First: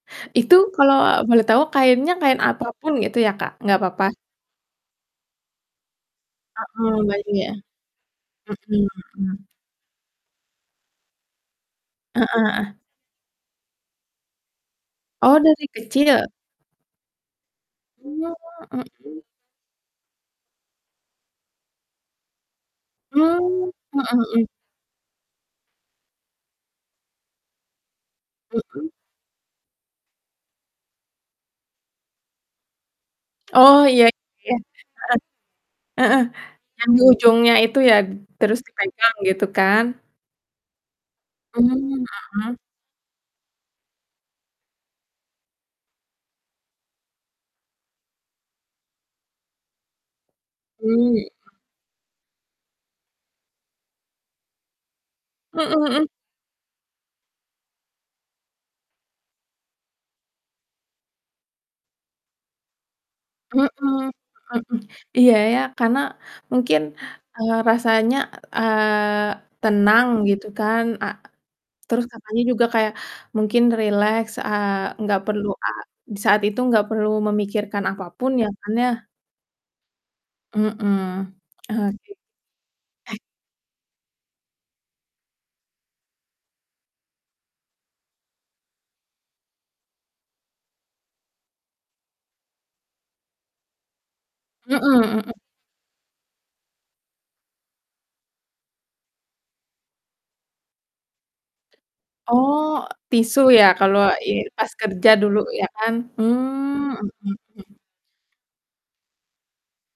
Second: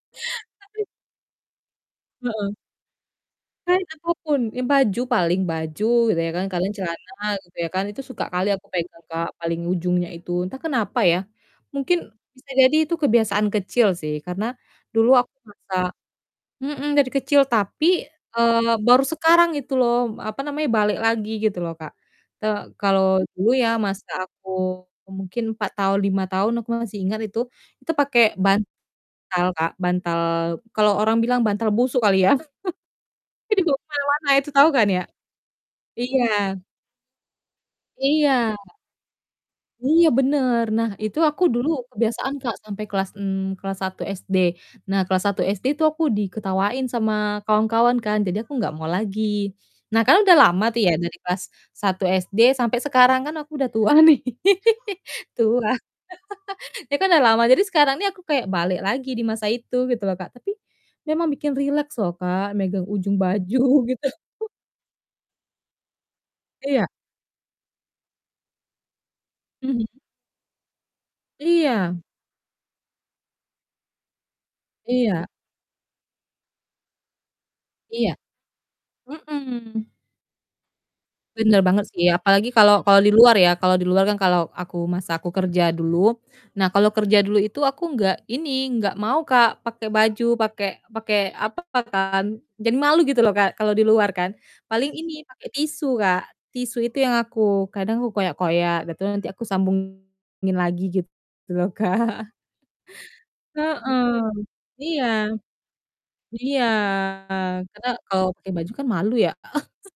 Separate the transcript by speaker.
Speaker 1: Itu
Speaker 2: Tapi
Speaker 1: kalau boleh tahu kainnya kain
Speaker 2: Heeh.
Speaker 1: apa pun gitu ya Kak, nggak
Speaker 2: Kain
Speaker 1: papa?
Speaker 2: apapun, ya baju paling, baju gitu ya kan, kadang
Speaker 1: Mhm,
Speaker 2: celana
Speaker 1: baju ya.
Speaker 2: gitu ya kan, itu suka kali aku
Speaker 1: Mhm
Speaker 2: pegang Kak,
Speaker 1: mhm.
Speaker 2: paling ujungnya itu. Entah kenapa ya, mungkin
Speaker 1: Heeh
Speaker 2: bisa jadi
Speaker 1: heeh.
Speaker 2: itu kebiasaan kecil sih karena dulu aku
Speaker 1: Oh, dari
Speaker 2: merasa
Speaker 1: kecil?
Speaker 2: mhm, dari kecil. Tapi,
Speaker 1: Oh,
Speaker 2: eee, baru
Speaker 1: mhm.
Speaker 2: sekarang itu loh, apa namanya, balik lagi gitu loh, Kak. Te kalau dulu ya
Speaker 1: Mmm,
Speaker 2: masa
Speaker 1: mhm mhm.
Speaker 2: aku mungkin 4 tahun, 5 tahun aku masih ingat itu, itu pakai bantal
Speaker 1: Mhm.
Speaker 2: Kak, bantal kalau orang bilang bantal busuk kali ya. Yang dibawa
Speaker 1: Oh, iya
Speaker 2: kemana-mana itu
Speaker 1: iya.
Speaker 2: tahu kan ya?
Speaker 1: Heeh. Heeh,
Speaker 2: Iya.
Speaker 1: yang di ujungnya itu ya?
Speaker 2: Iya.
Speaker 1: Terus dipegang gitu kan?
Speaker 2: Iya bener. Nah, itu aku dulu
Speaker 1: Mmm,
Speaker 2: kebiasaan Kak,
Speaker 1: mhm.
Speaker 2: sampai kelas en kelas 1 SD. Nah, kelas 1 SD itu aku diketawain sama kawan-kawan kan, jadi aku nggak mau lagi. Nah, kan udah lama tuh ya
Speaker 1: Mmm,
Speaker 2: dari kelas
Speaker 1: mhm.
Speaker 2: 1 SD sampai sekarang kan aku udah tua nih.
Speaker 1: Mhm
Speaker 2: Tua,
Speaker 1: mhm.
Speaker 2: ya kan udah lama. Jadi sekarang nih aku kayak balik lagi di masa itu gitu loh, Kak. Tapi memang bikin rileks loh, Kak megang ujung baju
Speaker 1: Mhm
Speaker 2: gitu.
Speaker 1: mhm. Iya, ya karena mungkin,
Speaker 2: Iya.
Speaker 1: eee, rasanya, eee,
Speaker 2: Mhm.
Speaker 1: tenang gitu kan. Eee,
Speaker 2: Iya.
Speaker 1: terus katanya juga kayak mungkin rileks, eee, nggak
Speaker 2: Iya.
Speaker 1: perlu a di saat itu nggak perlu memikirkan apa
Speaker 2: Iya.
Speaker 1: pun ya kan ya?
Speaker 2: Mhm.
Speaker 1: Mhm,
Speaker 2: Bener banget sih,
Speaker 1: oke.
Speaker 2: apalagi kalau kalau di luar ya. Kalau di luar kan kalau aku masa aku kerja dulu. Nah, kalau kerja dulu itu aku nggak ini, nggak mau Kak, pakai baju, pakai pakai apa kan, jadi malu gitu loh Kak, kalau di luar kan.
Speaker 1: Heeh
Speaker 2: Paling ini
Speaker 1: heeh.
Speaker 2: pakai tisu, Kak. Tisu itu yang aku kadang aku koyak-koyak dah itu nanti aku sambungin lagi gitu loh, Kak.
Speaker 1: Oh, tisu ya
Speaker 2: Heeh.
Speaker 1: kalau ye pas
Speaker 2: Iya.
Speaker 1: kerja dulu ya kan.
Speaker 2: Iya,
Speaker 1: Mmm, mhm mhm.
Speaker 2: karena kalau pakai baju kan malu ya.